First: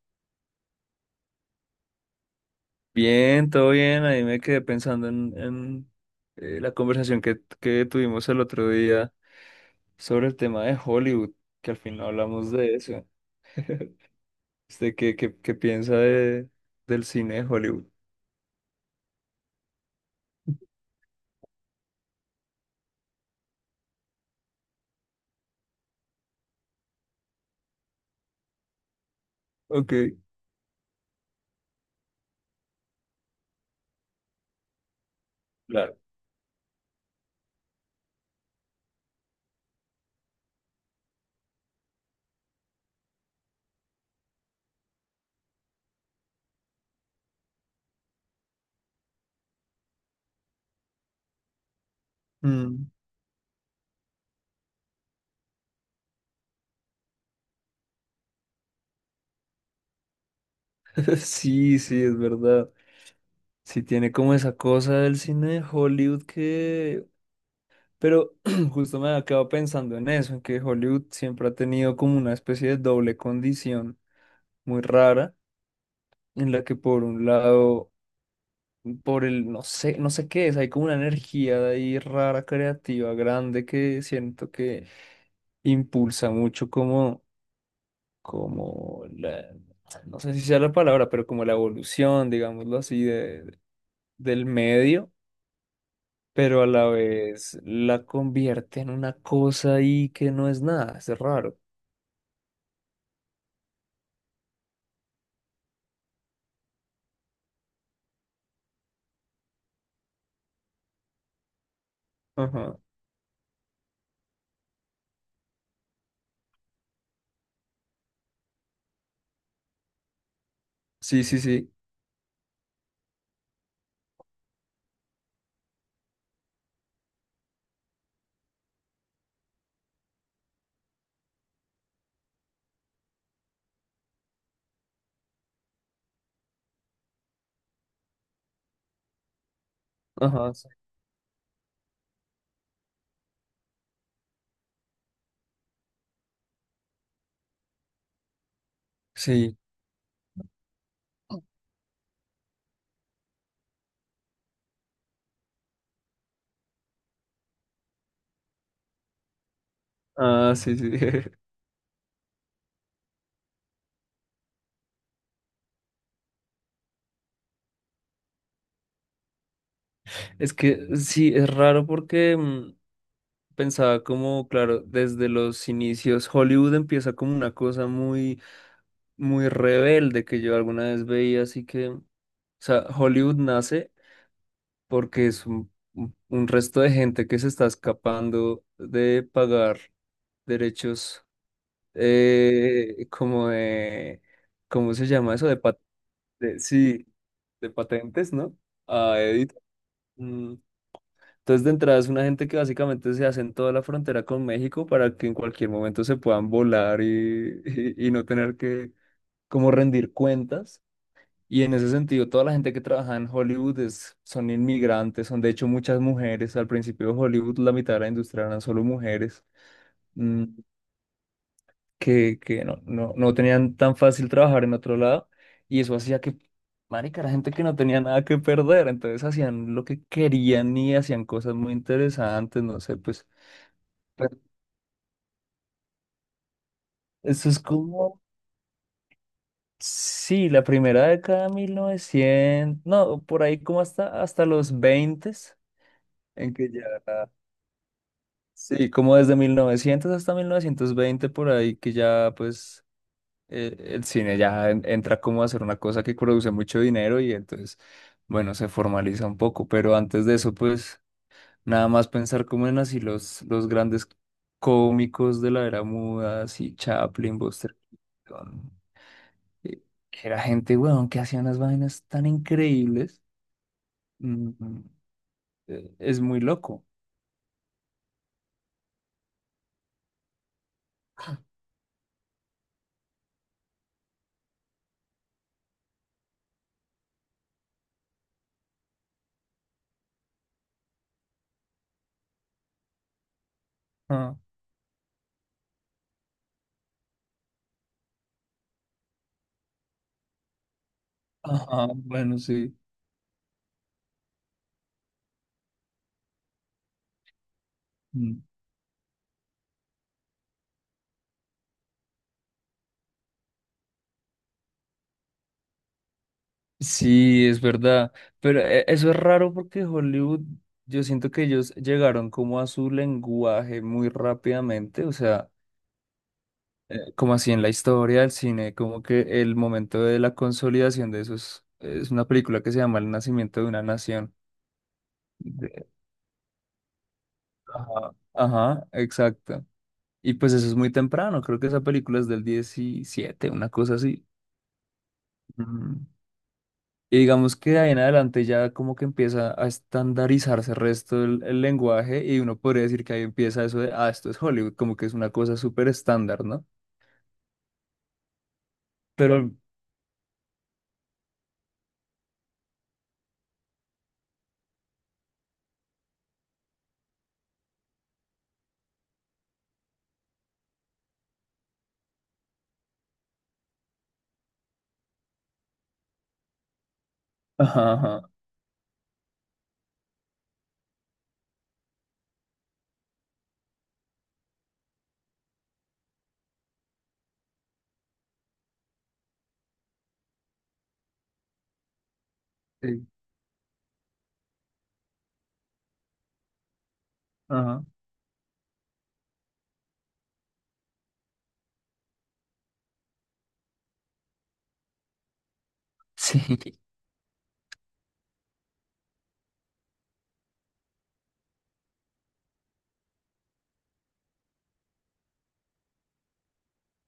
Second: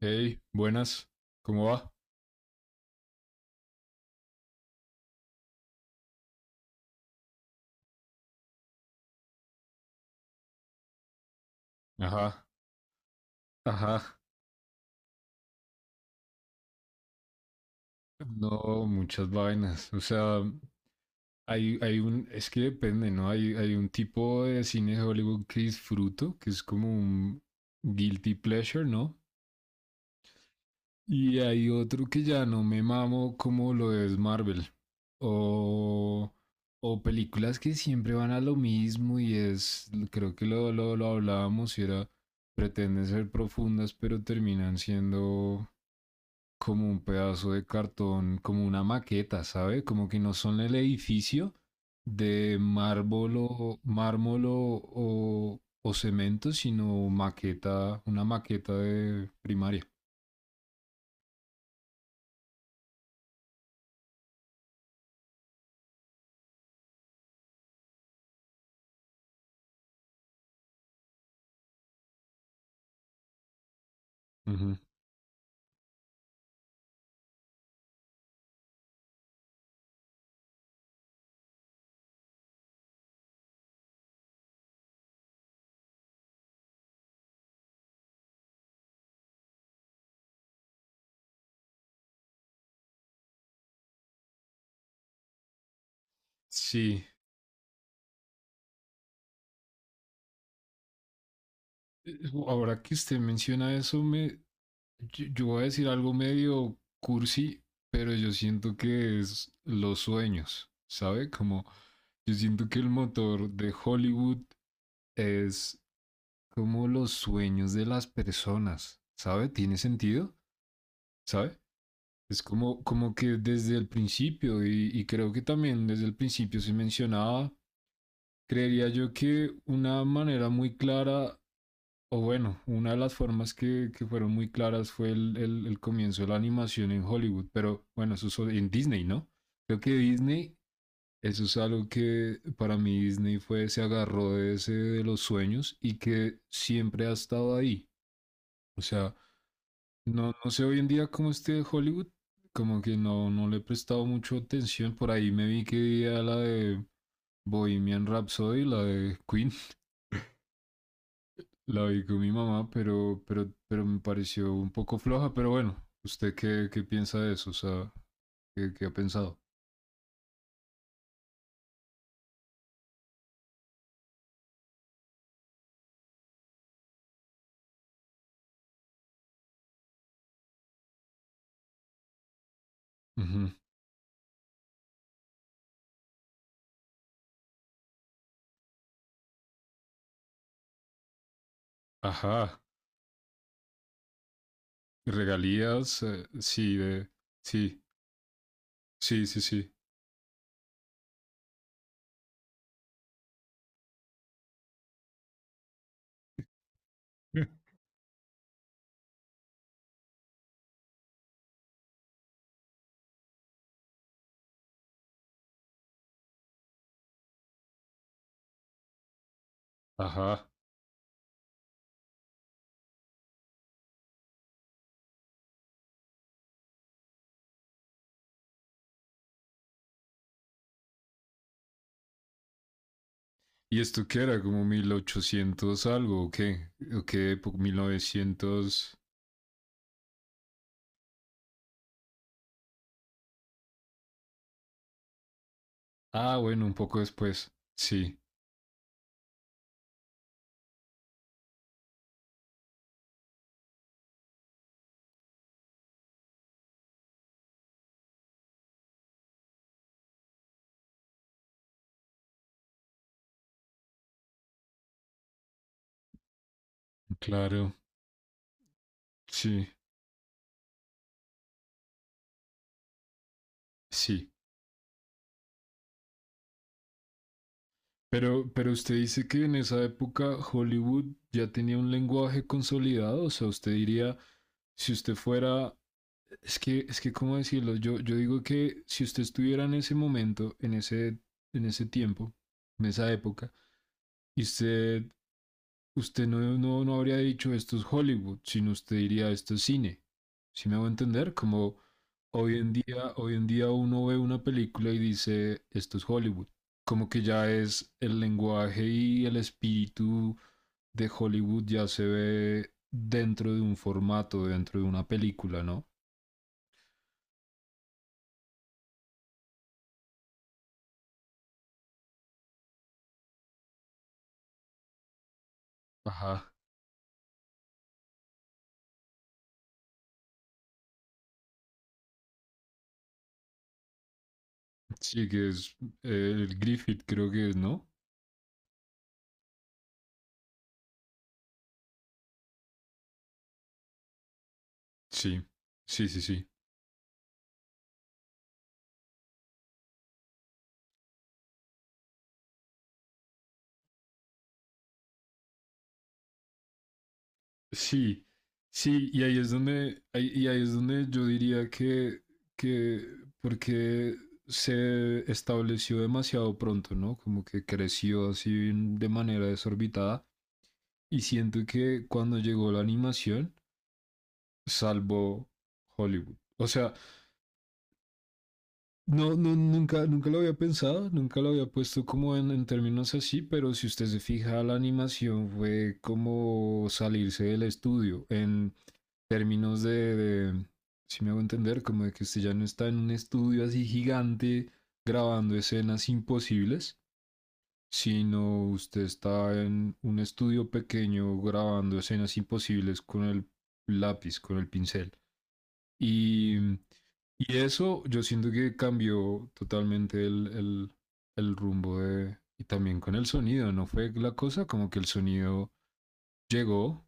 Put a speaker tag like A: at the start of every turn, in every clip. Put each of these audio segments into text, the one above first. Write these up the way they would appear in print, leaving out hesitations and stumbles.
A: Hey, buenas, ¿cómo va?
B: Bien, todo bien. Ahí me quedé pensando en la conversación que tuvimos el otro día sobre el tema de Hollywood, que al final
A: Ajá,
B: hablamos de eso.
A: ajá.
B: Este, ¿qué piensa del cine de Hollywood?
A: No, muchas vainas. O sea, hay un, es que depende, ¿no? Hay un tipo de cine de Hollywood que disfruto, que es como un guilty pleasure, ¿no?
B: Ok,
A: Y hay otro que ya no me mamo como lo es Marvel.
B: claro.
A: O, o películas que siempre van a lo mismo y es, creo que lo hablábamos y era, pretenden ser profundas, pero terminan siendo como un pedazo de cartón, como una maqueta, ¿sabe? Como que no son el edificio de
B: Mm,
A: mármol o cemento, sino maqueta, una maqueta de primaria.
B: Sí, sí, es verdad. Sí tiene como esa cosa del cine de Hollywood que... Pero justo me había quedado pensando en eso, en que Hollywood siempre ha tenido como una especie de doble condición
A: Ujú.
B: muy rara en la que por un lado por no sé, no sé qué es, hay como una energía de ahí rara, creativa, grande, que siento que impulsa mucho como la, no sé si sea la palabra, pero como la evolución, digámoslo así, del medio, pero a la
A: Sí.
B: vez la convierte en una cosa ahí que no es nada, es raro.
A: Eh, Ahora que usted menciona eso, yo voy a decir algo medio cursi, pero yo siento que es los sueños, ¿sabe? Como yo siento
B: Ajá.
A: que el motor de Hollywood es como los sueños de las personas, ¿sabe? ¿Tiene sentido?
B: Sí, sí,
A: ¿Sabe?
B: sí.
A: Es como, como que desde el principio, y creo que también desde el principio se mencionaba, creería yo que una manera muy clara, o bueno, una de las formas que fueron muy claras fue el comienzo de la animación en Hollywood, pero bueno, eso es en Disney, ¿no? Creo que
B: Ajá,
A: Disney
B: sí.
A: eso es algo que para mí Disney fue, se agarró de ese de los sueños y que siempre ha estado ahí. O sea,
B: Sí.
A: no, no sé hoy en día cómo esté Hollywood, como que no, no le he prestado mucho atención. Por ahí me vi que veía la de Bohemian Rhapsody, la de Queen,
B: Ah, sí, sí.
A: la vi con mi mamá, pero me pareció un poco floja. Pero bueno, ¿usted qué piensa de eso? O sea, ¿qué ha pensado?
B: Es que sí, es raro porque... pensaba como, claro, desde los inicios, Hollywood empieza como una cosa muy, muy rebelde que yo alguna vez veía, así que, o sea, Hollywood
A: Ujú.
B: nace porque es un resto de gente que se está escapando de pagar derechos,
A: Ajá,
B: como de, ¿cómo se llama eso? De,
A: regalías, sí,
B: sí,
A: de,
B: de
A: sí,
B: patentes, ¿no? A
A: sí, sí,
B: Edith.
A: sí.
B: mm, Entonces, de entrada es una gente que básicamente se hace en toda la frontera con México para que en cualquier momento se puedan volar y no tener que como rendir cuentas. Y en ese sentido, toda la gente que trabaja en Hollywood es, son inmigrantes, son de hecho muchas mujeres. Al principio de Hollywood, la mitad de la industria eran solo mujeres mm,
A: Ajá.
B: que no tenían tan fácil trabajar en otro lado. Y eso hacía marica, era gente que no tenía nada que perder. Entonces hacían lo que querían y hacían cosas muy interesantes. No sé, pues
A: ¿Y esto qué
B: pero
A: era? ¿Como 1800 algo o qué? ¿O qué
B: eso
A: época?
B: es
A: ¿mil
B: como,
A: novecientos
B: sí, la primera década de 1900 no, por ahí como hasta los 20
A: Ah,
B: en
A: bueno,
B: que
A: un
B: ya,
A: poco después. Sí,
B: sí, como desde 1900 hasta 1920, por ahí que ya, pues, el cine ya entra como a ser una cosa que produce mucho dinero y entonces, bueno, se formaliza un poco, pero antes de eso, pues, nada más pensar como en así los grandes cómicos de la era muda, así Chaplin,
A: claro,
B: Buster Keaton.
A: sí,
B: eh, que era gente, weón, que hacía unas vainas tan increíbles.
A: sí.
B: Mm, mm, es muy loco.
A: Pero usted dice que en esa época Hollywood ya tenía un lenguaje consolidado, o sea, usted diría, si usted fuera, es que, ¿cómo decirlo? Yo digo que si usted estuviera en ese momento, en ese tiempo, en esa época,
B: Ah,
A: y usted usted no habría dicho esto es Hollywood, sino usted diría esto es cine. ¿Sí me hago entender? Como
B: ajá, bueno, sí.
A: hoy en día uno ve una película y dice esto es Hollywood. Como que ya es el
B: Mm.
A: lenguaje y el espíritu de Hollywood ya se ve dentro de un formato, dentro de una película, ¿no?
B: Sí, es verdad. Pero eso es raro porque Hollywood, yo siento que ellos llegaron como a su lenguaje muy rápidamente. O sea,
A: Ajá.
B: como así en la historia del cine, como que el momento de la consolidación de eso es una película que se llama El nacimiento de una nación.
A: Sí, que es
B: De-
A: el Griffith, creo que es, ¿no?
B: ajá, ajá, exacto. Y pues eso es muy temprano, creo que esa película es del 17 una cosa así.
A: Sí,
B: Mm,
A: sí, sí, sí.
B: Y digamos que de ahí en adelante ya como que empieza a estandarizarse el resto del el lenguaje y uno podría decir que ahí empieza eso de, ah, esto es Hollywood, como que es una cosa súper estándar, ¿no?
A: Sí, sí, y ahí es
B: Pero,
A: donde, ahí es donde yo diría que, que porque se estableció demasiado pronto, ¿no? Como que creció así de manera desorbitada. Y siento que cuando llegó la animación, salvó Hollywood. O sea,
B: ajá, ajá,
A: no, nunca lo había pensado, nunca lo había puesto como en términos así, pero si usted se fija, la animación fue como salirse del estudio en términos si me hago entender, como de que usted ya no está en
B: sí,
A: un estudio así gigante grabando escenas imposibles,
B: ajá.
A: sino usted está en un estudio pequeño grabando escenas imposibles con el lápiz, con el pincel.
B: Sí,
A: Y, y eso yo siento que cambió totalmente el rumbo de... Y también con el sonido, ¿no fue la cosa? Como que el sonido llegó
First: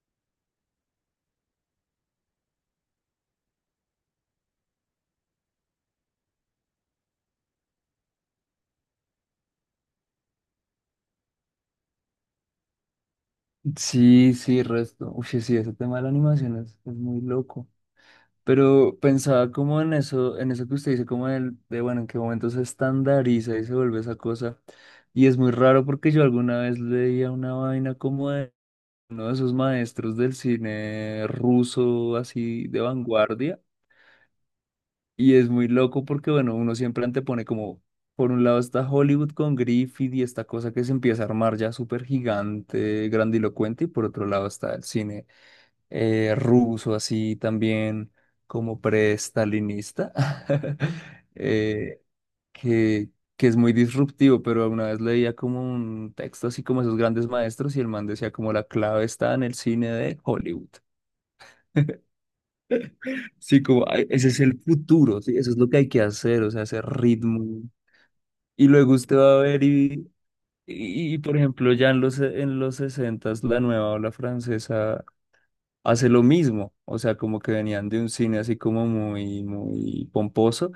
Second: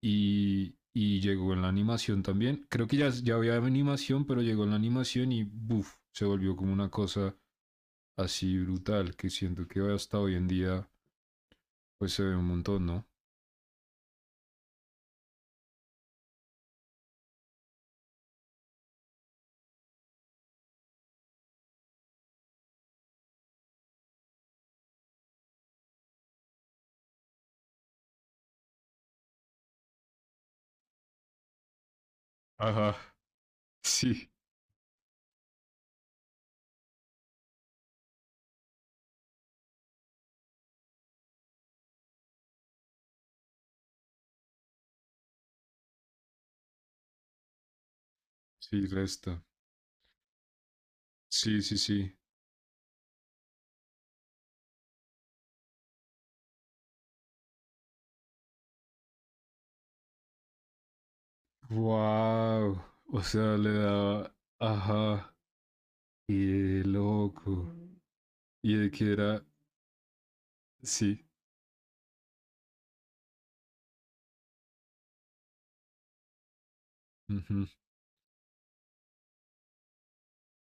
A: y llegó en la animación también. Creo que ya había animación, pero llegó en la animación y buf, se volvió como una cosa así brutal que siento que hasta hoy en día pues se ve un montón, ¿no?
B: sí, sí, resto. Uy, sí, ese tema de la animación es muy loco. Pero pensaba como en eso que usted dice, como el de, bueno, en qué momento se estandariza y se vuelve esa cosa. Y es muy raro porque yo alguna vez leía una vaina como de uno de esos maestros del cine ruso, así de
A: Ajá.
B: vanguardia.
A: Sí,
B: Y es muy loco porque, bueno, uno siempre antepone como, por un lado está Hollywood con Griffith y esta cosa que se empieza a armar ya súper gigante, grandilocuente, y por otro lado está el cine ruso así también como
A: sí, resta.
B: pre-stalinista,
A: Sí, sí,
B: eh,
A: sí.
B: que, que es muy disruptivo, pero alguna vez leía como un texto así como esos grandes maestros y el man decía como la clave está en el cine de Hollywood.
A: Wow. O sea,
B: Sí,
A: le
B: como "Ay, ese
A: daba.
B: es el futuro,
A: Ajá.
B: sí, eso es lo que hay que hacer, o sea, ese
A: Qué
B: ritmo.
A: loco.
B: Y
A: Y de
B: luego
A: que
B: usted va a
A: era.
B: ver y,
A: Sí.
B: por ejemplo, ya en en los 60 la nueva ola francesa hace lo mismo, o sea, como que
A: Ujú.
B: venían de un cine así como muy, muy pomposo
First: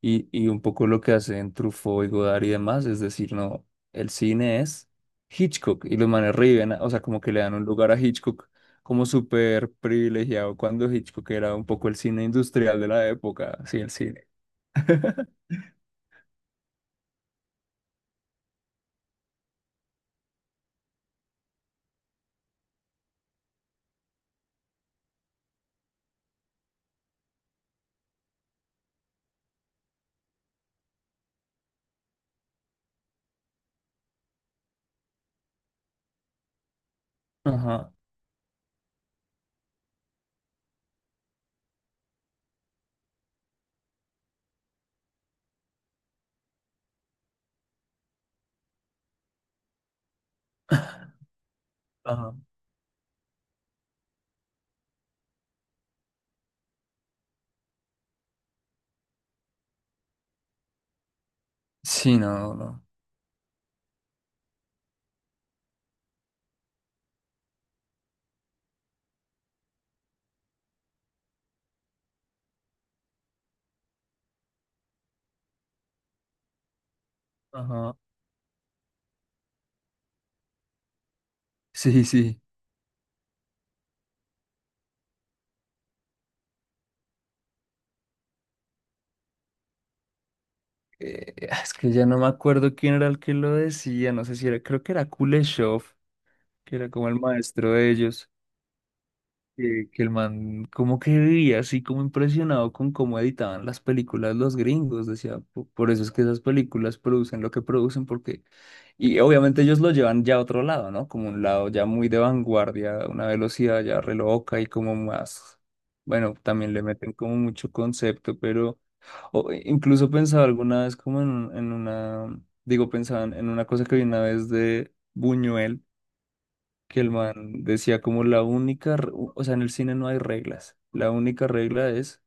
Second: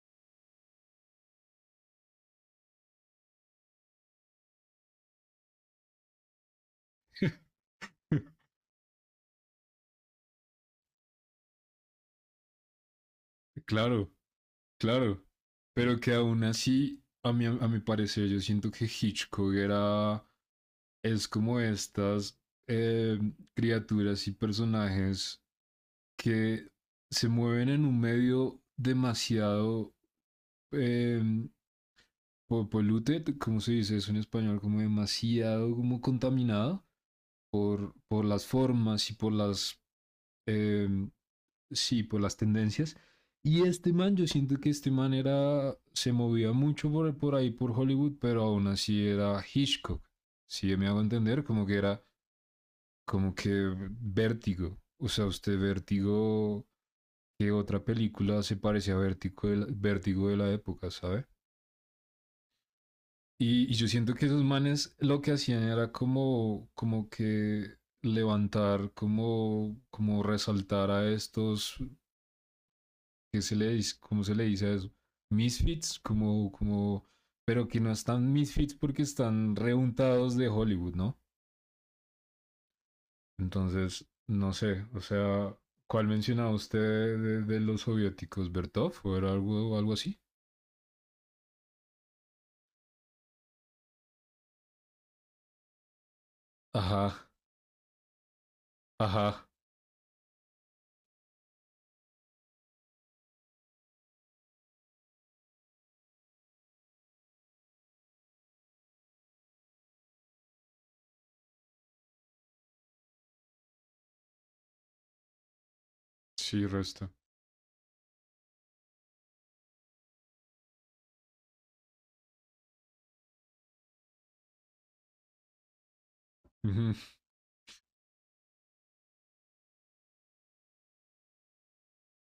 B: y un poco lo que hacen Truffaut y Godard y demás, es decir, no, el cine es Hitchcock y los manes riven, o sea, como que le dan un lugar a Hitchcock como súper privilegiado cuando Hitchcock era un poco el cine industrial de la época, sí, el
A: Claro.
B: cine.
A: Claro, pero que aún así, a mi parecer, yo siento que Hitchcock era, es como estas eh, criaturas y personajes que se mueven en un medio demasiado eh, polluted, ¿cómo se dice eso en español? Como demasiado como contaminado
B: Ajá,
A: por, las formas y por las eh, sí, por las tendencias. Y este man, yo siento que este man era, se movía mucho por, ahí, por Hollywood, pero aún así era Hitchcock. Si me hago entender, como que era,
B: ajá.
A: como que vértigo. O sea, usted vértigo, ¿qué otra película se parece a vértigo vértigo de la época? ¿Sabe?
B: Sí, no, no.
A: Y yo siento que esos manes lo que hacían era como, como que levantar, como, como resaltar a estos ¿qué se le dice? ¿Cómo se le dice a eso? Misfits, como, como, pero que no
B: Ajá.
A: están misfits porque están reuntados de Hollywood, ¿no?
B: Sí, sí.
A: Entonces, no sé, o sea, ¿cuál mencionaba usted de los soviéticos? ¿Bertov o era algo así?
B: Es que ya no me acuerdo quién era el que lo decía, no sé si era, creo que era Kuleshov, que era como el
A: Ajá,
B: maestro de ellos,
A: ajá,
B: que el man como que vivía así como impresionado con cómo editaban las películas los gringos, decía, "Po- por eso es que esas películas producen lo que producen, porque, y obviamente ellos lo llevan ya a otro lado, ¿no? Como un lado ya muy de vanguardia, una velocidad ya re loca y como más, bueno,
A: sí,
B: también le
A: resta.
B: meten como mucho concepto, pero incluso pensaba alguna vez como en una, digo, pensaba en una cosa que vi una vez de... Buñuel,
A: Ujú,
B: que el man decía como la única, o sea, en el cine no hay reglas, la única regla es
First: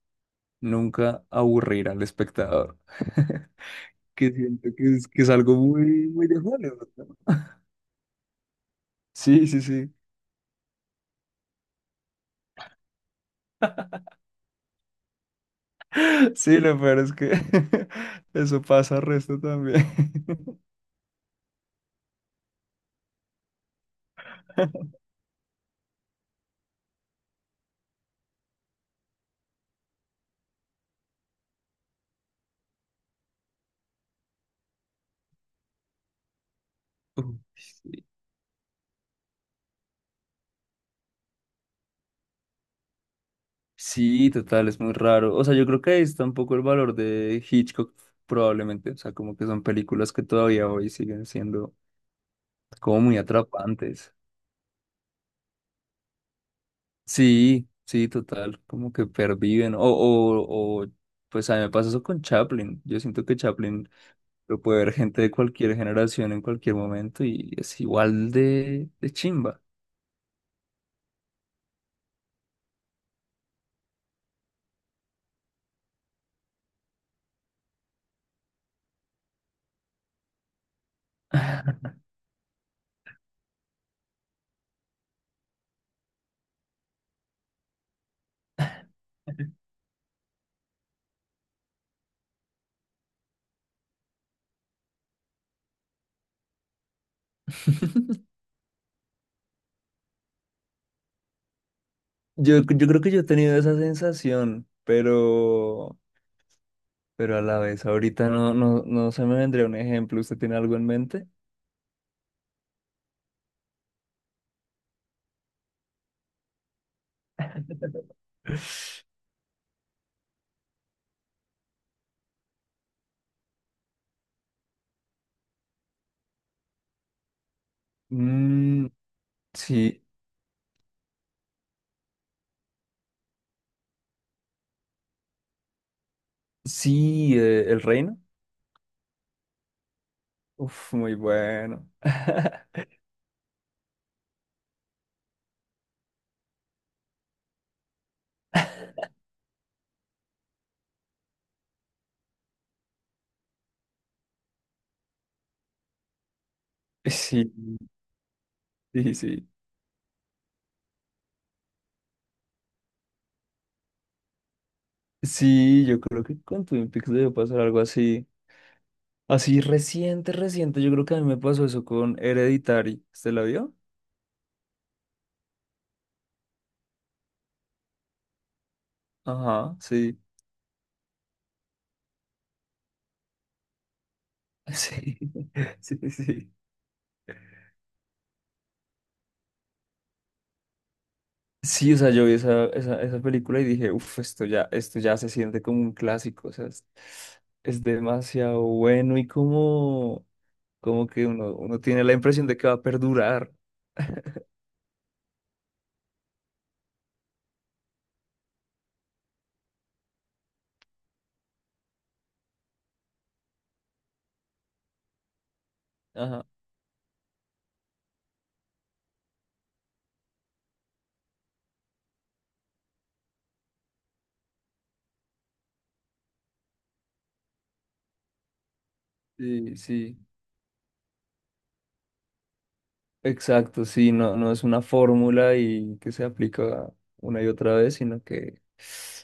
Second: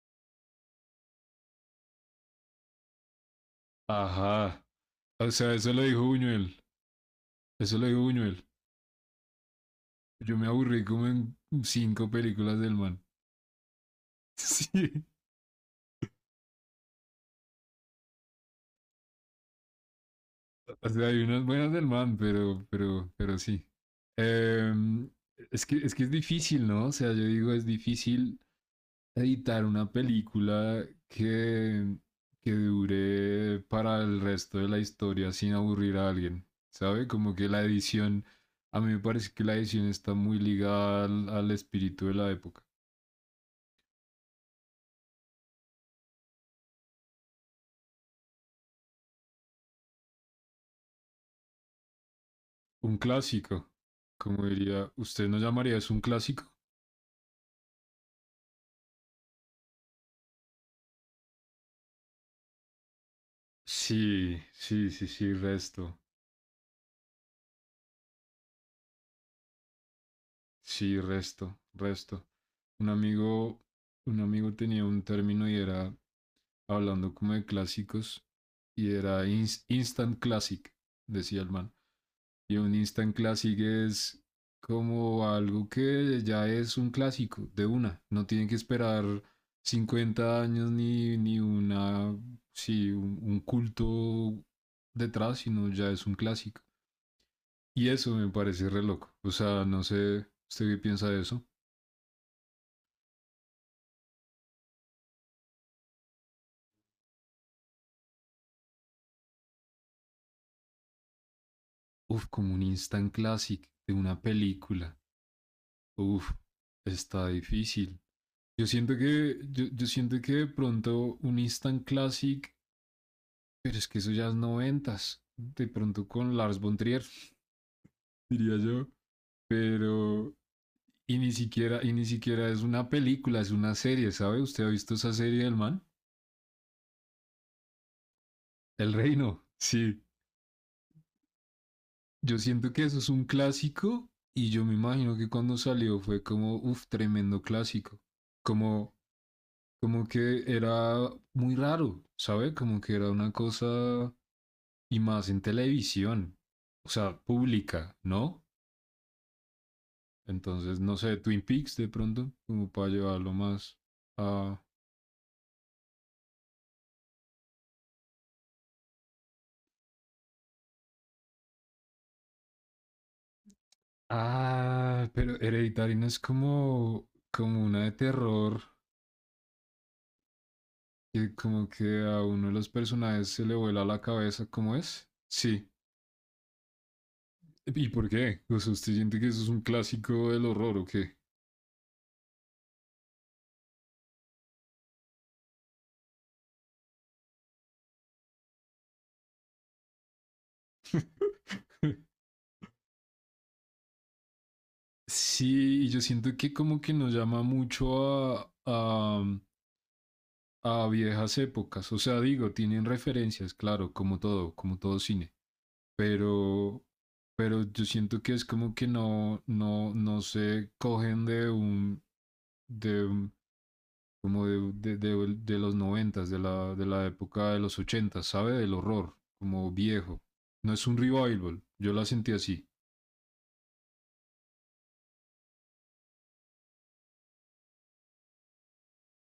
B: nunca aburrir al espectador, que
A: ajá,
B: siento que es
A: o sea,
B: algo
A: eso lo dijo
B: muy, muy de
A: Buñuel,
B: Hollywood. ¿No?
A: eso lo dijo Buñuel.
B: Sí, sí, sí,
A: Yo me aburrí como en cinco películas del man. Sí.
B: sí, lo peor es que eso pasa al resto también.
A: O sea, hay unas buenas del man, pero sí. Em, es que es difícil, ¿no? O sea, yo digo, es difícil editar una película que dure para el resto de la historia sin aburrir a alguien, ¿sabe? Como
B: Uy,
A: que la
B: sí,
A: edición, a mí me parece que la edición está muy ligada al espíritu de la época.
B: sí, total, es muy raro. O sea, yo creo que ahí está un poco el valor de Hitchcock, probablemente. O sea, como que son películas que todavía hoy siguen siendo
A: Un
B: como muy
A: clásico,
B: atrapantes.
A: como diría, ¿usted no llamaría eso un clásico?
B: Sí, sí, total, como que perviven. Pues a mí me pasa eso con Chaplin. Yo siento que Chaplin
A: Sí,
B: lo puede
A: sí,
B: ver
A: sí,
B: gente de
A: sí,
B: cualquier
A: resto.
B: generación en cualquier momento y es igual de chimba.
A: Sí, resto, resto. Un amigo, un amigo tenía un término y era hablando como de clásicos y era instant classic, decía el man. Y un instant classic es como algo que ya es un clásico de una. No tienen que esperar 50 años ni una, sí, un, culto detrás, sino ya es un clásico. Y eso me parece re loco. O sea, no sé, ¿usted qué piensa de eso?
B: Yo creo que yo he tenido esa sensación, pero a la vez, ahorita no se me vendría un ejemplo. ¿Usted tiene algo en mente?
A: Uf, como un instant classic de una película. Uf, está difícil. Yo siento que de pronto un instant classic, pero es que eso ya es 90s. De pronto con Lars von Trier, diría yo.
B: Mm, sí,
A: Pero, y ni siquiera es una película, es una serie, ¿sabe? ¿Usted ha visto esa serie del man?
B: sí, El Reino.
A: El Reino. Sí.
B: Uf, muy bueno.
A: Yo siento que eso es un clásico y yo me imagino que cuando salió fue como, uf, tremendo clásico. Como como que era muy raro, ¿sabe? Como que era una cosa y más en televisión, o sea,
B: Sí,
A: pública, ¿no?
B: sí, sí.
A: Entonces, no sé, Twin Peaks de pronto, como para llevarlo más a...
B: Sí, yo creo que con Twin Peaks debe pasar algo así. Así reciente, reciente. Yo creo que a mí me pasó eso con Hereditary. ¿Usted la vio?
A: Ah, pero Hereditary no es como, como una de terror,
B: Ajá, sí.
A: que como que a uno de los personajes se le vuela la cabeza, ¿cómo es?
B: Sí,
A: Sí.
B: sí, sí.
A: ¿Y por qué? O sea, ¿usted siente que eso es un clásico del horror o qué?
B: Sí, o sea, yo vi esa película y dije, uff, esto ya se siente como un clásico. O sea, es demasiado bueno y como, como que uno tiene la impresión de que va a perdurar.
A: Sí, y yo siento que como que nos llama mucho a, a viejas épocas. O sea, digo, tienen referencias, claro, como todo cine.
B: Ajá.
A: Pero, pero yo siento que es como que no se cogen de un- como de los 90s, de la época de los 80s, ¿sabe? Del horror, como
B: Sí,
A: viejo.
B: sí.
A: No es un revival, yo la sentí así.
B: Exacto, sí, no, no es una fórmula y que se aplica una y otra vez, sino que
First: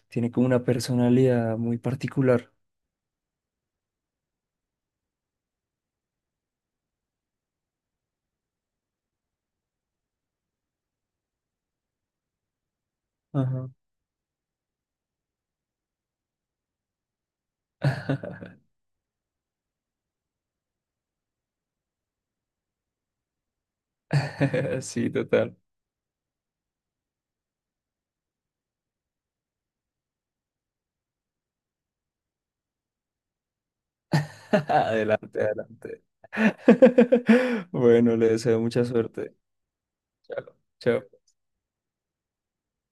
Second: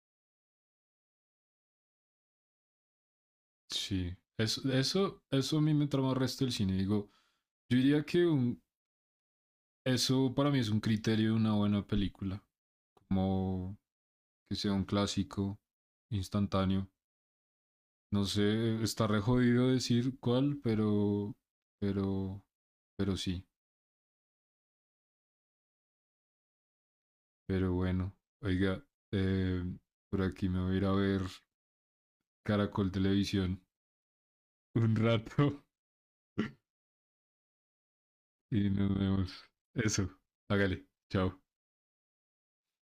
B: tiene como una personalidad muy particular.
A: Sí, eso a mí me trama el resto del cine. Digo, yo diría que eso para mí es un criterio de una buena película,
B: Ajá.
A: como que sea un clásico instantáneo. No sé, está re jodido decir cuál, pero, pero sí,
B: Sí, total.
A: pero bueno. Oiga, eh, por aquí me voy a ir a ver Caracol Televisión un
B: Adelante,
A: rato.
B: adelante. Bueno, le deseo
A: Y
B: mucha
A: nos vemos.
B: suerte.
A: Eso,
B: Chao.
A: hágale,
B: Chao.
A: chao.